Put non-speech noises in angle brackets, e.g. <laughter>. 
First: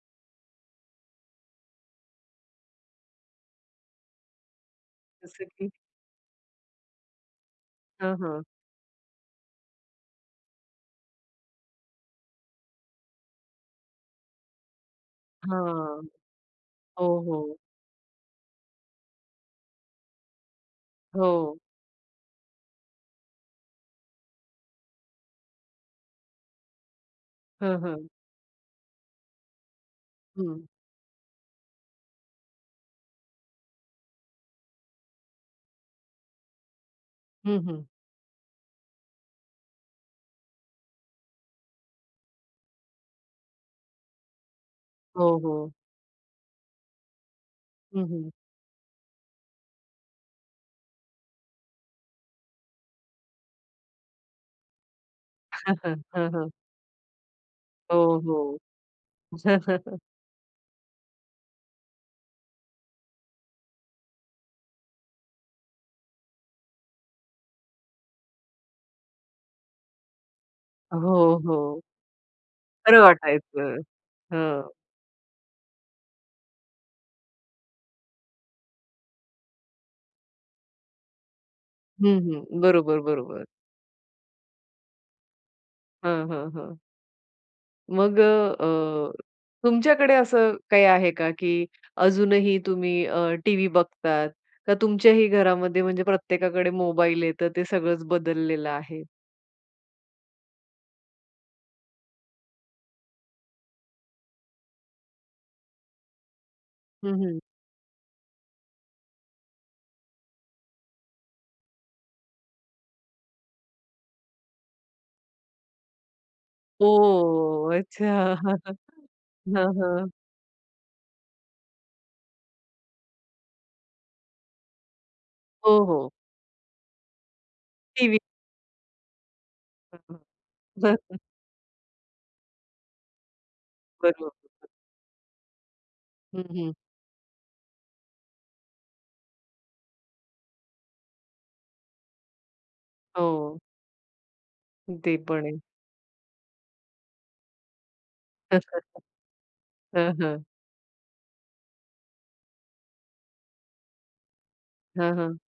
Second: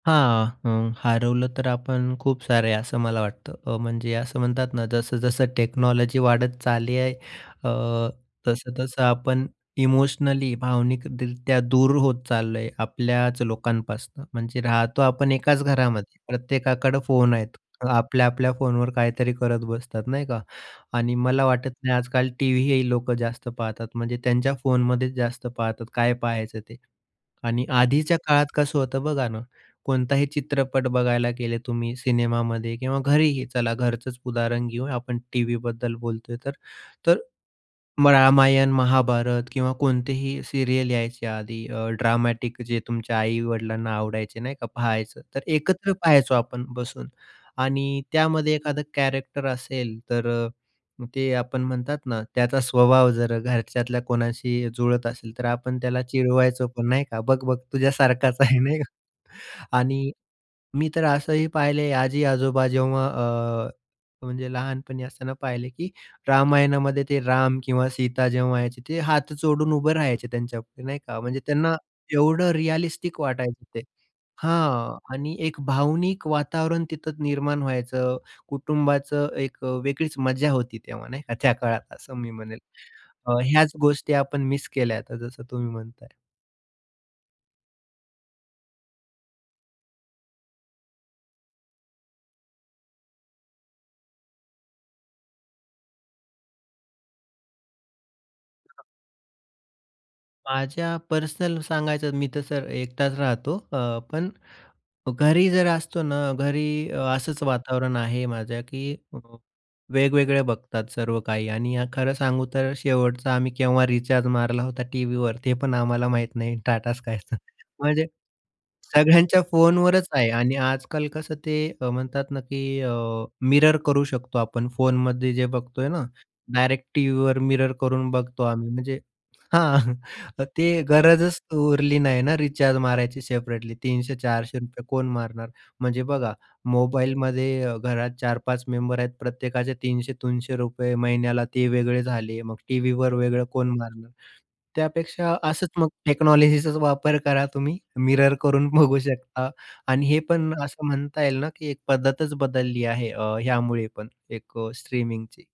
हां. हं. हरवलं तर आपण खूप सारे असं मला वाटतं. अ, म्हणजे असं म्हणतात ना, जसं जसं-जसं की? टेक्नॉलॉजी वाढत चालली आहे अ, हां, हां. तसं-तसं आपण इमोशनली, भावनिकरीत्या दूर होत चाललो आहे आपल्याच लोकांपासनं. म्हणजे राहतो आपण एकाच हां, घरामध्ये. प्रत्येकाकडं हो, फोन हो. आहेत. आपल्या आपल्या फोनवर काहीतरी करत बसतात नाही का. आणि मला हो. वाटत नाही आजकाल टीव्हीही लोकं जास्त पाहतात. म्हणजे त्यांच्या फोनमध्येच जास्त पाहतात काय पाहायचं ते. आणि हं, हं. आधीच्या काळात कसं होतं बघा ना, कोणताही हं. चित्रपट बघायला गेले तुम्ही सिनेमामध्ये किंवा घरीही चला घरचंच उदाहरण घेऊ, आपण टीव्हीबद्दल बोलतोय तर. तर हं, हं. रामायण, महाभारत किंवा कोणतेही सीरियल यायचे आधी अ, ड्रामॅटिक जे तुमच्या आई-वडिलांना आवडायचे नाही का पाहायचं. हो, तर हो. एकत्र पहायचो आपण बसून. आणि हं, हं. त्यामध्ये एखादा कॅरेक्टर असेल तर, ते आपण म्हणतात ना त्याचा स्वभाव जर घरच्यातल्या कोणाशी जुळत असेल तर, <chuckles> आपण हं, त्याला हं. चिडवायचो पण नाही का. बघ-बघ हो, तुझ्यासारखाच आहे हो. <chuckles> नाही का. <chuckles> आणि मी तर असंही पाहिले आजी-आजोबा जेव्हा अ, म्हणजे लहानपणी असताना पाहिले की रामायणामध्ये ते राम किंवा सीता जेव्हा यायचे ते हात जोडून उभं राहायचे त्यांच्यापुढे हो, नाही का. म्हणजे त्यांना हो. एवढं खरं रिअलिस्टिक वाटायचं वाटायचं. ते. हं. हां. आणि एक भावनिक वातावरण तिथं निर्माण व्हायचं. कुटुंबाचं एक अ, वेगळीच मजा होती तेव्हा नाही का. त्या काळात असं हं, मी म्हणेल. हं. बरोबर, बरोबर. ह्याच गोष्टी आपण मिस केल्या आता जसं तुम्ही म्हणताय. हं, हं, हं. मग अ, अ, तुमच्याकडे असं काही आहे का, की अजूनही तुम्ही अ, टीव्ही बघतात? का तुमच्याही घरामध्ये म्हणजे प्रत्येकाकडे मोबाईल आहे तर ते सगळंच बदललेलं आहे? माझ्या पर्सनल सांगायचं मी तसं एकटाच राहतो. अ, पण घरी जर असतो ना घरी अ, हं, हं. असंच वातावरण आहे माझ्या, की वेगवेगळे बघतात सर्व काही आणि खरं सांगू तर शेवटचा आम्ही केव्हा रिचार्ज मारला होता टीव्हीवर ते पण आम्हाला माहीत नाही टाटा स्कायचं. ओह! अच्छा. म्हणजे <chuckles> सगळ्यांच्या हां, फोनवरच हां. आहे. आणि आजकाल कसं ते म्हणतात ना की अ, मिरर करू शकतो आपण फोनमध्ये जे हो, बघतोय ना, हो. डायरेक्ट टीव्हीवर मिरर करून टीव्ही बघतो आम्ही. म्हणजे हां. <chuckles> ते <unintelligible> गरजच उरली नाही ना, रिचार्ज मारायची सेपरेटली. तीनशे बरोबर. चारशे रुपये कोण मारणार? म्हणजे बघा हं, हं. मोबाईलमध्ये अ, घरात 4-5 मेंबर आहेत. प्रत्येकाचे ₹300-300 महिन्याला ते वेगळे झाले. मग टीव्हीवर वेगळं हो. कोण मारणार? ते त्यापेक्षा पण आहे. असंच मग टेक्नॉलॉजीचाच वापर करा तुम्ही मिरर करून <chuckles> बघू <chuckles> शकता आणि हं, हे हं. पण असं म्हणता येईल ना, की एक पद्धतच बदलली आहे अ, ह्यामुळे पण एक हां, हां. स्ट्रीमिंगची.